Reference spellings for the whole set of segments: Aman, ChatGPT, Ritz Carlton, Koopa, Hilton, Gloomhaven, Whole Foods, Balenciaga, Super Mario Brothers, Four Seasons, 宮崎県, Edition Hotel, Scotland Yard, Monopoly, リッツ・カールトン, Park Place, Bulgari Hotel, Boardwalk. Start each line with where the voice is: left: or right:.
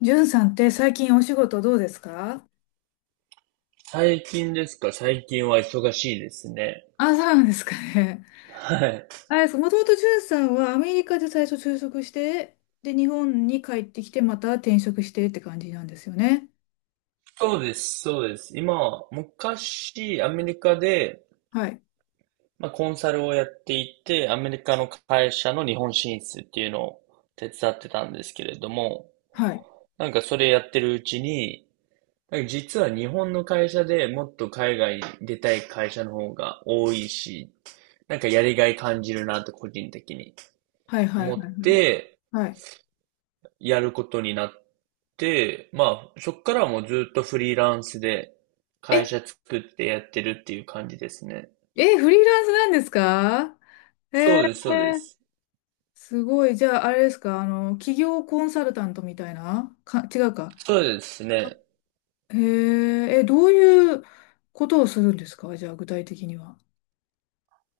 left: じゅんさんって最近お仕事どうですか？
right: 最近ですか。最近は忙しいですね。
left: あ、そうなんですかね。
right: はい。
left: あれです、もともとじゅんさんはアメリカで最初就職して、で、日本に帰ってきて、また転職してって感じなんですよね。
right: そうです、そうです。今は、昔、アメリカで、
left: はい。
right: まあ、コンサルをやっていて、アメリカの会社の日本進出っていうのを手伝ってたんですけれども、
left: はい。
right: なんかそれやってるうちに、なんか実は日本の会社でもっと海外に出たい会社の方が多いし、なんかやりがい感じるなと個人的に
left: はいはい
right: 思
left: はい
right: っ
left: はい。
right: て、
left: はい。
right: やることになって、まあ、そっからはもうずっとフリーランスで会
left: え、
right: 社作ってやってるっていう感じですね。
left: え、フリーランスなんですか？え
right: そ
left: ー、
right: うです、そうです。
left: すごい。じゃあ、あれですか、あの、企業コンサルタントみたいなか、違うか。
right: そうですね。
left: へえ、え、どういうことをするんですか？じゃあ、具体的には。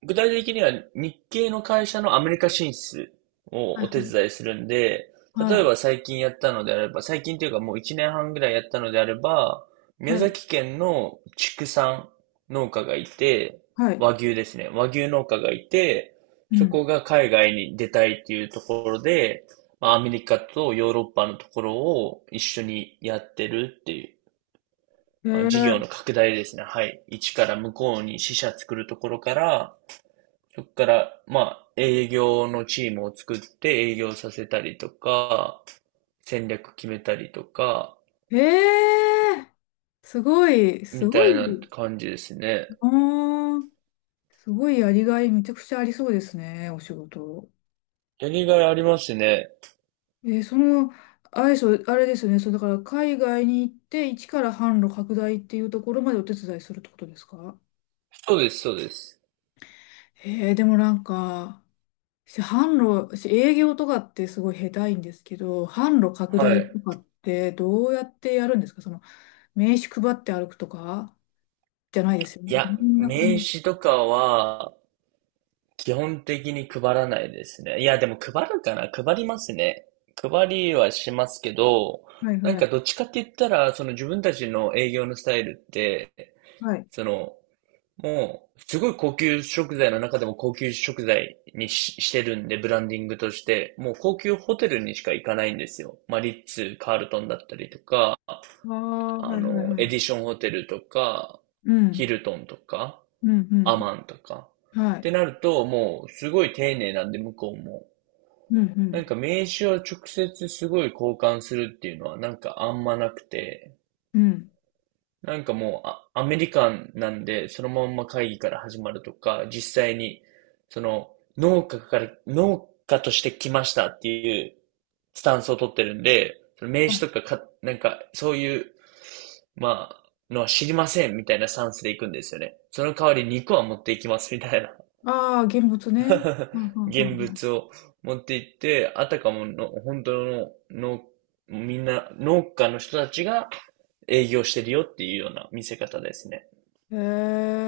right: 具体的には日系の会社のアメリカ進出を
left: はい
right: お手伝いするんで、
left: は
right: 例え
left: い。
right: ば最近やったのであれば、最近というかもう1年半ぐらいやったのであれば、
left: は
right: 宮
left: い。
right: 崎県の畜産農家がいて、
left: はい。
right: 和牛ですね。和牛農家がいて、
left: う
right: そ
left: ん。
right: こが海外に出たいっていうところで、まあ、アメリカとヨーロッパのところを一緒にやってるっていう、
left: へ
right: まあ、事業
left: え
right: の拡大ですね。はい。一から向こうに支社作るところから、そっから、まあ、営業のチームを作って営業させたりとか、戦略決めたりとか、
left: ー、へえー、すごい、す
right: み
left: ご
right: たい
left: い。
right: な感じですね。
left: あー、すごいやりがいめちゃくちゃありそうですね、お仕事。
right: やりがいありますね。
left: えーその、あれ、そうあれですよね、そう、だから海外に行って、一から販路拡大っていうところまでお手伝いするってことですか？
right: そうです、そうです。
left: へえー。でもなんか、販路、私営業とかってすごい下手いんですけど、販路拡
right: は
left: 大
right: い。
left: とかってどうやってやるんですか？その、名刺配って歩くとかじゃないですよ
right: い
left: ね。
right: や、
left: どんな
right: 名
left: 感じ？
right: 刺とかは、基本的に配らないですね。いや、でも配るかな。配りますね。配りはしますけど、
left: はい
right: なん
left: は
right: か
left: い。
right: どっちかって言ったら、その自分たちの営業のスタイルって、
left: はい。
right: そのもう、すごい高級食材の中でも高級食材にしてるんで、ブランディングとして、もう高級ホテルにしか行かないんですよ。まあ、リッツ、カールトンだったりとか、
left: ああ、は
right: あ
left: いはい
right: の、
left: は
right: エ
left: い。
right: ディションホテルとか、
left: う
right: ヒ
left: ん。
right: ルトンとか、
left: うんう
right: アマンと
left: ん。
right: か。
left: は
right: っ
left: い。
right: てなると、もう、すごい丁寧なんで、向こうも。
left: うんうん。
right: なんか名刺を直接すごい交換するっていうのはなんかあんまなくて、
left: うん。
right: なんかもう、アメリカンなんで、そのまんま会議から始まるとか、実際に、その、農家として来ましたっていうスタンスを取ってるんで、その名
left: は
right: 刺
left: い。
right: とか、なんか、そういう、まあ、のは知りませんみたいなスタンスで行くんですよね。その代わり肉は持っていきますみたいな。
left: ああ、現物ね。はん はんは
right: 現
left: んはん。
right: 物を持って行って、あたかもの、本当の農、みんな農家の人たちが営業してるよっていうような見せ方ですね。
left: へ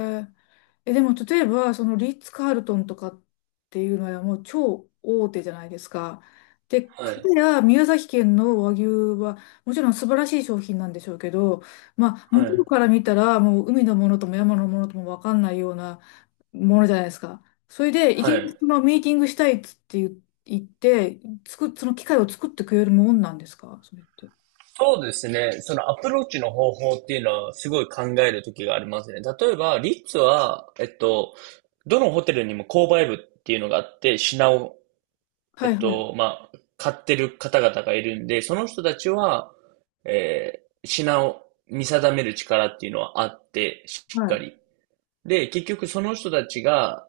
left: え。え、でも例えば、そのリッツ・カールトンとかっていうのはもう超大手じゃないですか。で、
right: は
left: かた
right: い。
left: や宮崎県の和牛はもちろん素晴らしい商品なんでしょうけど、まあ、向
right: は
left: こう
right: い。
left: から見たらもう海のものとも山のものとも分かんないようなものじゃないですか。それで、い
right: は
left: きなり
right: い。
left: そのミーティングしたいっつって言って、その機会を作ってくれるもんなんですかそれって？
right: そうですね。そのアプローチの方法っていうのはすごい考える時がありますね。例えば、リッツは、どのホテルにも購買部っていうのがあって、品を、
left: はいはい。
right: まあ、買ってる方々がいるんで、その人たちは、品を見定める力っていうのはあって、し
left: は
right: っか
left: い。
right: り。で、結局その人たちが、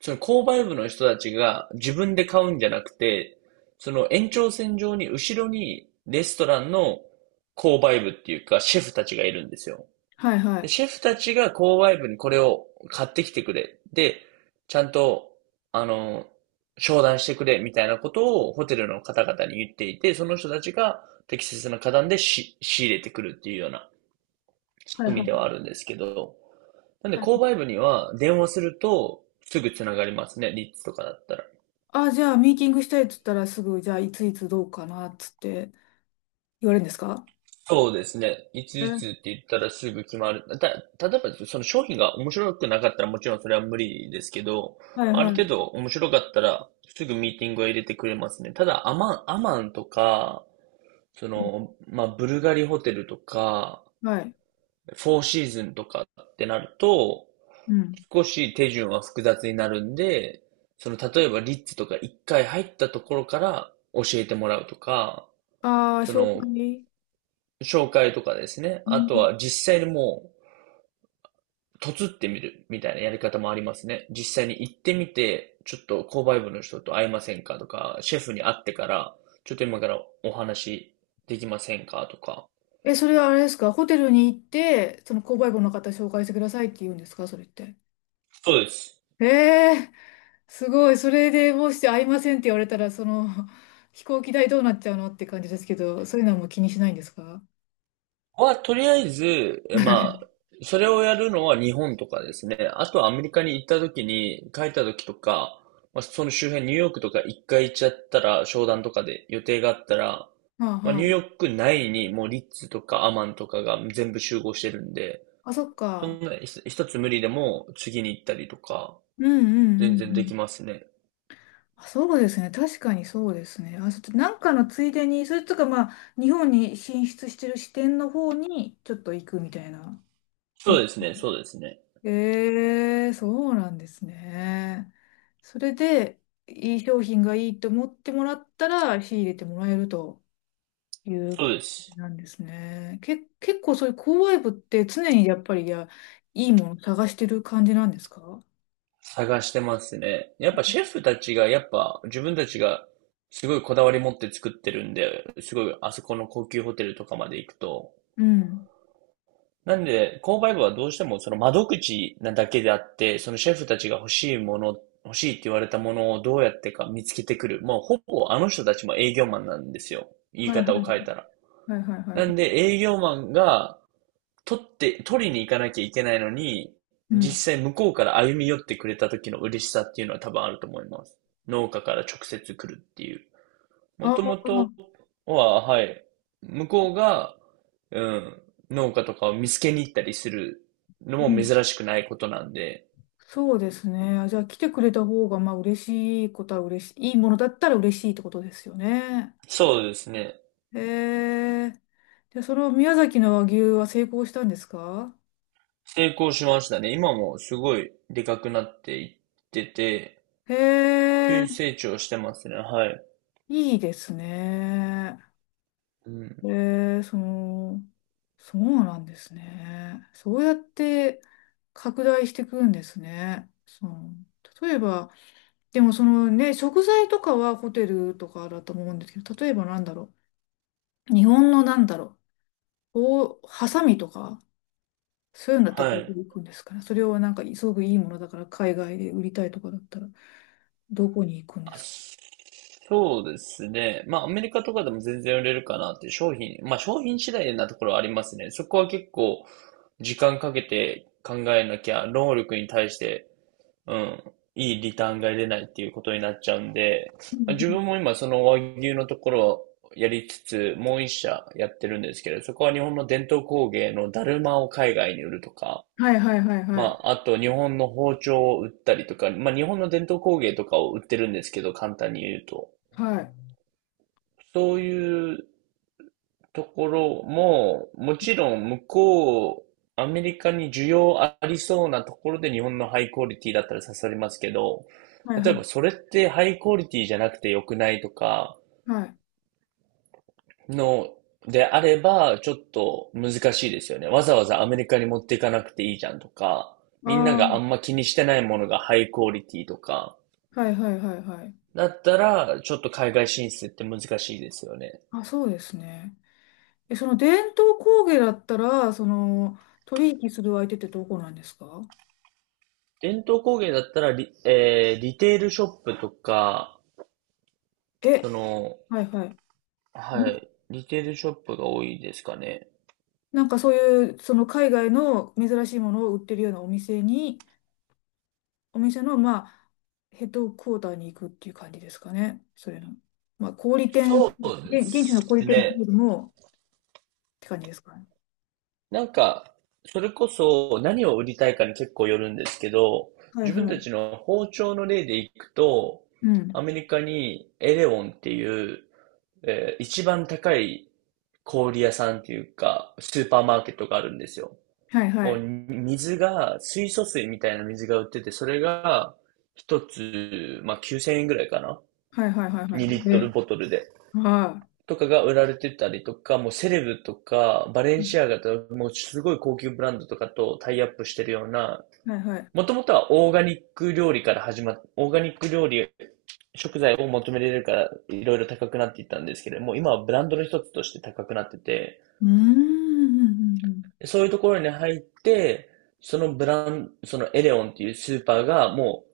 right: その購買部の人たちが自分で買うんじゃなくて、その延長線上に後ろにレストランの購買部っていうかシェフたちがいるんですよ。
left: はいは
right: で、
left: い。
right: シェフたちが購買部にこれを買ってきてくれ。で、ちゃんと、あの、商談してくれみたいなことをホテルの方々に言っていて、その人たちが適切な価段で仕入れてくるっていうような仕
left: はいは
right: 組みで
left: い。
right: はあるんですけど、なんで
left: は
right: 購
left: い。
right: 買部には電話するとすぐつながりますね、リッツとかだったら。
left: あ、じゃあ、ミーティングしたいっつったらすぐ、じゃあ、いついつどうかなっつって言われるんですか？
right: そうですね。いついつ
left: え
right: って言ったらすぐ決まる。例えばその商品が面白くなかったらもちろんそれは無理ですけど、
left: はい
right: ある
left: は
right: 程
left: い。
right: 度面白かったらすぐミーティングは入れてくれますね。ただアマンとか、その、まあ、ブルガリホテルとか、
left: はい。
right: フォーシーズンとかってなると、
left: うん。
right: 少し手順は複雑になるんで、その、例えばリッツとか一回入ったところから教えてもらうとか、
left: ああ、
right: そ
left: 紹
right: の、
left: 介。
right: 紹介とかですね。
left: う
right: あと
left: ん。
right: は実際にもう、とつってみるみたいなやり方もありますね。実際に行ってみて、ちょっと購買部の人と会えませんかとか、シェフに会ってから、ちょっと今からお話できませんかとか。
left: え、それはあれですか？ホテルに行って、その購買部の方紹介してくださいって言うんですかそれって？
right: そうです。
left: へえ。すごい。それでもし会いませんって言われたら、その、飛行機代どうなっちゃうのって感じですけど、そういうのはもう気にしないんですか
right: とりあえず、まあ、それをやるのは日本とかですね。あとはアメリカに行った時に、帰った時とか、まあ、その周辺、ニューヨークとか一回行っちゃったら、商談とかで予定があったら、
left: あ
right: まあ、
left: は
right: ニュー
left: あ。
right: ヨーク内にもうリッツとかアマンとかが全部集合してるんで、
left: あ、そっ
right: そん
left: か。
right: な一つ無理でも次に行ったりとか、
left: うんうんうんう
right: 全然でき
left: ん。
right: ますね。
left: あ、そうですね。確かにそうですね。あ、ちょっとなんかのついでに、それとかまあ、日本に進出してる支店の方にちょっと行くみたいな。と
right: そうですね、そうですね。
left: そうなんですね。それで、いい商品がいいと思ってもらったら、仕入れてもらえると。いう
right: そうで
left: 感
right: す。
left: じなんですね。結構そういう購買部って常にやっぱり、いや、いいもの探してる感じなんですか？
right: 探してますね。やっぱシェフたちが、やっぱ自分たちがすごいこだわり持って作ってるんで、すごいあそこの高級ホテルとかまで行くと。
left: うん。
right: なんで、購買部はどうしてもその窓口なだけであって、そのシェフたちが欲しいもの、欲しいって言われたものをどうやってか見つけてくる。もうほぼあの人たちも営業マンなんですよ。言
left: は
right: い
left: いは
right: 方を
left: い
right: 変えたら。
left: はいはいはい
right: な
left: は
right: ん
left: い。
right: で営業マンが取って、取りに行かなきゃいけないのに、
left: うん。
right: 実際向こうから歩み寄ってくれた時の嬉しさっていうのは多分あると思います。農家から直接来るっていう。も
left: あ
right: ともと
left: あ、
right: は、はい、向こうが、うん、農家とかを見つけに行ったりするの
left: う
right: も
left: ん。
right: 珍しくないことなんで、
left: そうですね。あ、じゃあ来てくれた方が、まあ嬉しいことは嬉しい。いいものだったら嬉しいってことですよね。
right: そうですね。
left: へえ。で、その宮崎の和牛は成功したんですか？
right: 成功しましたね。今もすごいでかくなっていってて、
left: へ
right: 急
left: え、
right: に成長してますね。はい。
left: いいですね。
right: うん。
left: えー、その、そうなんですね。そうやって拡大していくんですね。その、例えば、でもそのね、食材とかはホテルとかだと思うんですけど、例えばなんだろう。日本のなんだろう。こう、ハサミとか、そういうのだったら
right: は
left: どこ
right: い。
left: に行くんですかね。それをなんか、すごくいいものだから、海外で売りたいとかだったら、どこに行くんで
right: あ、
left: すか。
right: そうですね。まあ、アメリカとかでも全然売れるかなっていう商品、まあ、商品次第なところはありますね。そこは結構、時間かけて考えなきゃ、労力に対して、うん、いいリターンが出ないっていうことになっちゃうんで、
left: うん
right: まあ自
left: うん。
right: 分も今その和牛のところをやりつつ、もう一社やってるんですけど、そこは日本の伝統工芸のだるまを海外に売るとか、
left: はいはいはい
right: ま
left: はい。
right: あ、あと日本の包丁を売ったりとか、まあ日本の伝統工芸とかを売ってるんですけど、簡単に言うと。
left: はい。
right: そういうところも、もちろん向こう、アメリカに需要ありそうなところで日本のハイクオリティだったら刺さりますけど、
left: はい
right: 例
left: は
right: えばそ
left: い
right: れってハイクオリティじゃなくて良くないとか
left: はい。
right: の、であれば、ちょっと難しいですよね。わざわざアメリカに持っていかなくていいじゃんとか、みんな
left: あ
right: があん
left: あ、
right: ま気にしてないものがハイクオリティとか、
left: はいはいはいはい。
right: だったら、ちょっと海外進出って難しいですよね。
left: あ、そうですね。え、その伝統工芸だったら、その、取引する相手ってどこなんですか？
right: 伝統工芸だったらリテールショップとか、そ
left: え、
right: の、
left: はいはい。
right: はい、リテールショップが多いですかね。
left: なんかそういう、その海外の珍しいものを売ってるようなお店に、お店の、まあ、ヘッドクォーターに行くっていう感じですかね。それの。まあ、小売店、
right: そうで
left: 現地の小売
right: す
left: 店という
right: ね。
left: よりも、って感じですかね。
right: なんか、それこそ何を売りたいかに結構よるんですけど、
left: はい
right: 自分
left: は
right: た
left: い。
right: ちの包丁の例でいくと、
left: うん。
right: アメリカにエレオンっていう、一番高い小売屋さんっていうか、スーパーマーケットがあるんですよ。
left: はいは
right: もう
left: い。
right: 水が、水素水みたいな水が売ってて、それが一つ、まあ9000円ぐらいかな
left: はいはいはいは
right: ?2 リッ
left: い。
right: トル
left: え、
right: ボトルで。
left: は
right: とかが売られてたりとか、もうセレブとか、バレ
left: い。う
right: ン
left: ん。
right: シアガとか、もうすごい高級ブランドとかとタイアップしてるような、
left: はいはい。
right: もともとはオーガニック料理から始まっ、オーガニック料理、食材を求められるから、いろいろ高くなっていったんですけれども、今はブランドの一つとして高くなってて、
left: うーん。うんうんうん。
right: そういうところに入って、そのブラン、そのエデオンっていうスーパーが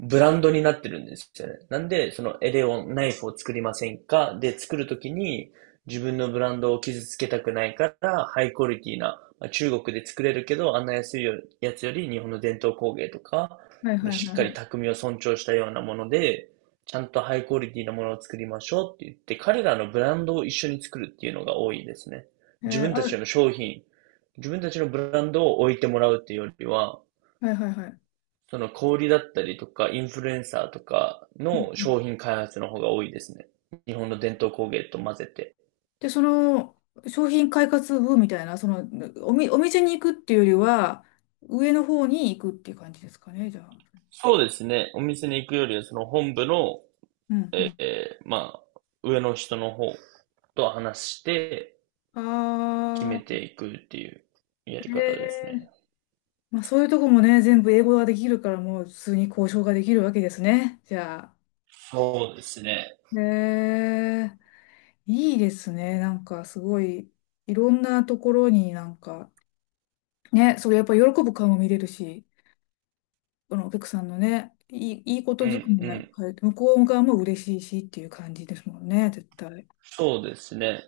right: ブランドになってるんですよね。なんで、そのエデオンナイフを作りませんかで、作るときに自分のブランドを傷つけたくないから、ハイクオリティな、中国で作れるけど、あんな安いやつより日本の伝統工芸とか、
left: はいはい
right: しっ
left: はい
right: か
left: は
right: り
left: い。
right: 匠を尊重したようなもので、ちゃんとハイクオリティなものを作りましょうって言って、彼らのブランドを一緒に作るっていうのが多いですね。自
left: え
right: 分た
left: ー、あ
right: ち
left: る
right: の商品、自分たちのブランドを置いてもらうっていうよりは、
left: はいはいはい。
right: その小売りだったりとか、インフルエンサーとか
left: うん
right: の
left: うん。
right: 商品開発の方が多いですね。日本の伝統工芸と混ぜて。
left: で、その商品開発部みたいな、そのお店に行くっていうよりは、上の方に行くっていう感じですかね、じゃあ。
right: そうですね。お店に行くよりは、その本部の、
left: うんうん。
right: まあ、上の人の方と話して決め
left: あ
right: ていくっていうやり
left: ー、
right: 方です
left: えー、
right: ね。
left: まあそういうとこもね、全部英語ができるから、もう普通に交渉ができるわけですね、じゃ
right: そうですね。
left: あ。へえ、いいですね、なんかすごい、いろんなところになんか、ね、それやっぱ喜ぶ顔も見れるし。あの、お客さんのね、いいこと
right: う
left: ずく
right: ん
left: め
right: う
left: な、
right: ん。
left: 向こう側も嬉しいしっていう感じですもんね、絶対。
right: そうですね。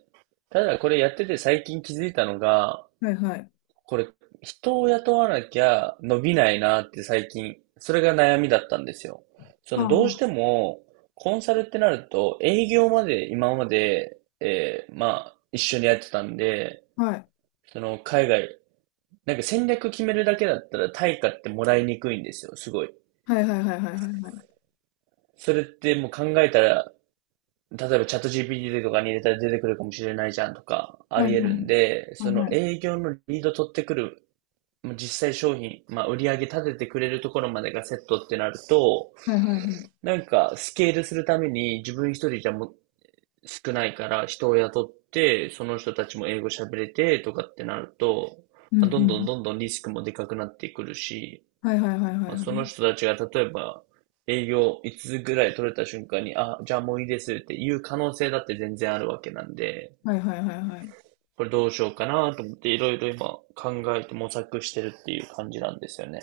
right: ただこれやってて最近気づいたのが、
left: はいはい。
right: これ、人を雇わなきゃ伸びないなって最近、それが悩みだったんですよ。そ
left: はあ
right: の、どうし
left: は
right: ても、コンサルってなると、営業まで今まで、まあ、一緒にやってたんで、
left: あ、はい。
right: その、海外、なんか戦略決めるだけだったら対価ってもらいにくいんですよ、すごい。
left: はいはいはいはいはいはい。
right: それってもう考えたら、例えばチャット GPT とかに入れたら出てくるかもしれないじゃんとか、あ
left: はいは
right: り
left: い
right: 得るんで、
left: は
right: そ
left: い
right: の
left: はい。
right: 営業のリード取ってくる、もう実際商品、まあ、売り上げ立ててくれるところまでがセットってなると、
left: はいはいはい。
right: なんかスケールするために自分一人じゃも少ないから人を雇って、その人たちも英語喋れてとかってなると、
left: うんう
right: まあ、どんどん
left: ん。
right: どんどんリスクもでかくなってくるし、
left: はいはいはいはい
right: まあ、
left: は
right: その
left: い。
right: 人たちが例えば営業5つぐらい取れた瞬間に、あ、じゃあもういいですっていう可能性だって全然あるわけなんで、
left: はいはいはいはい。
right: これどうしようかなと思っていろいろ今考えて模索してるっていう感じなんですよね。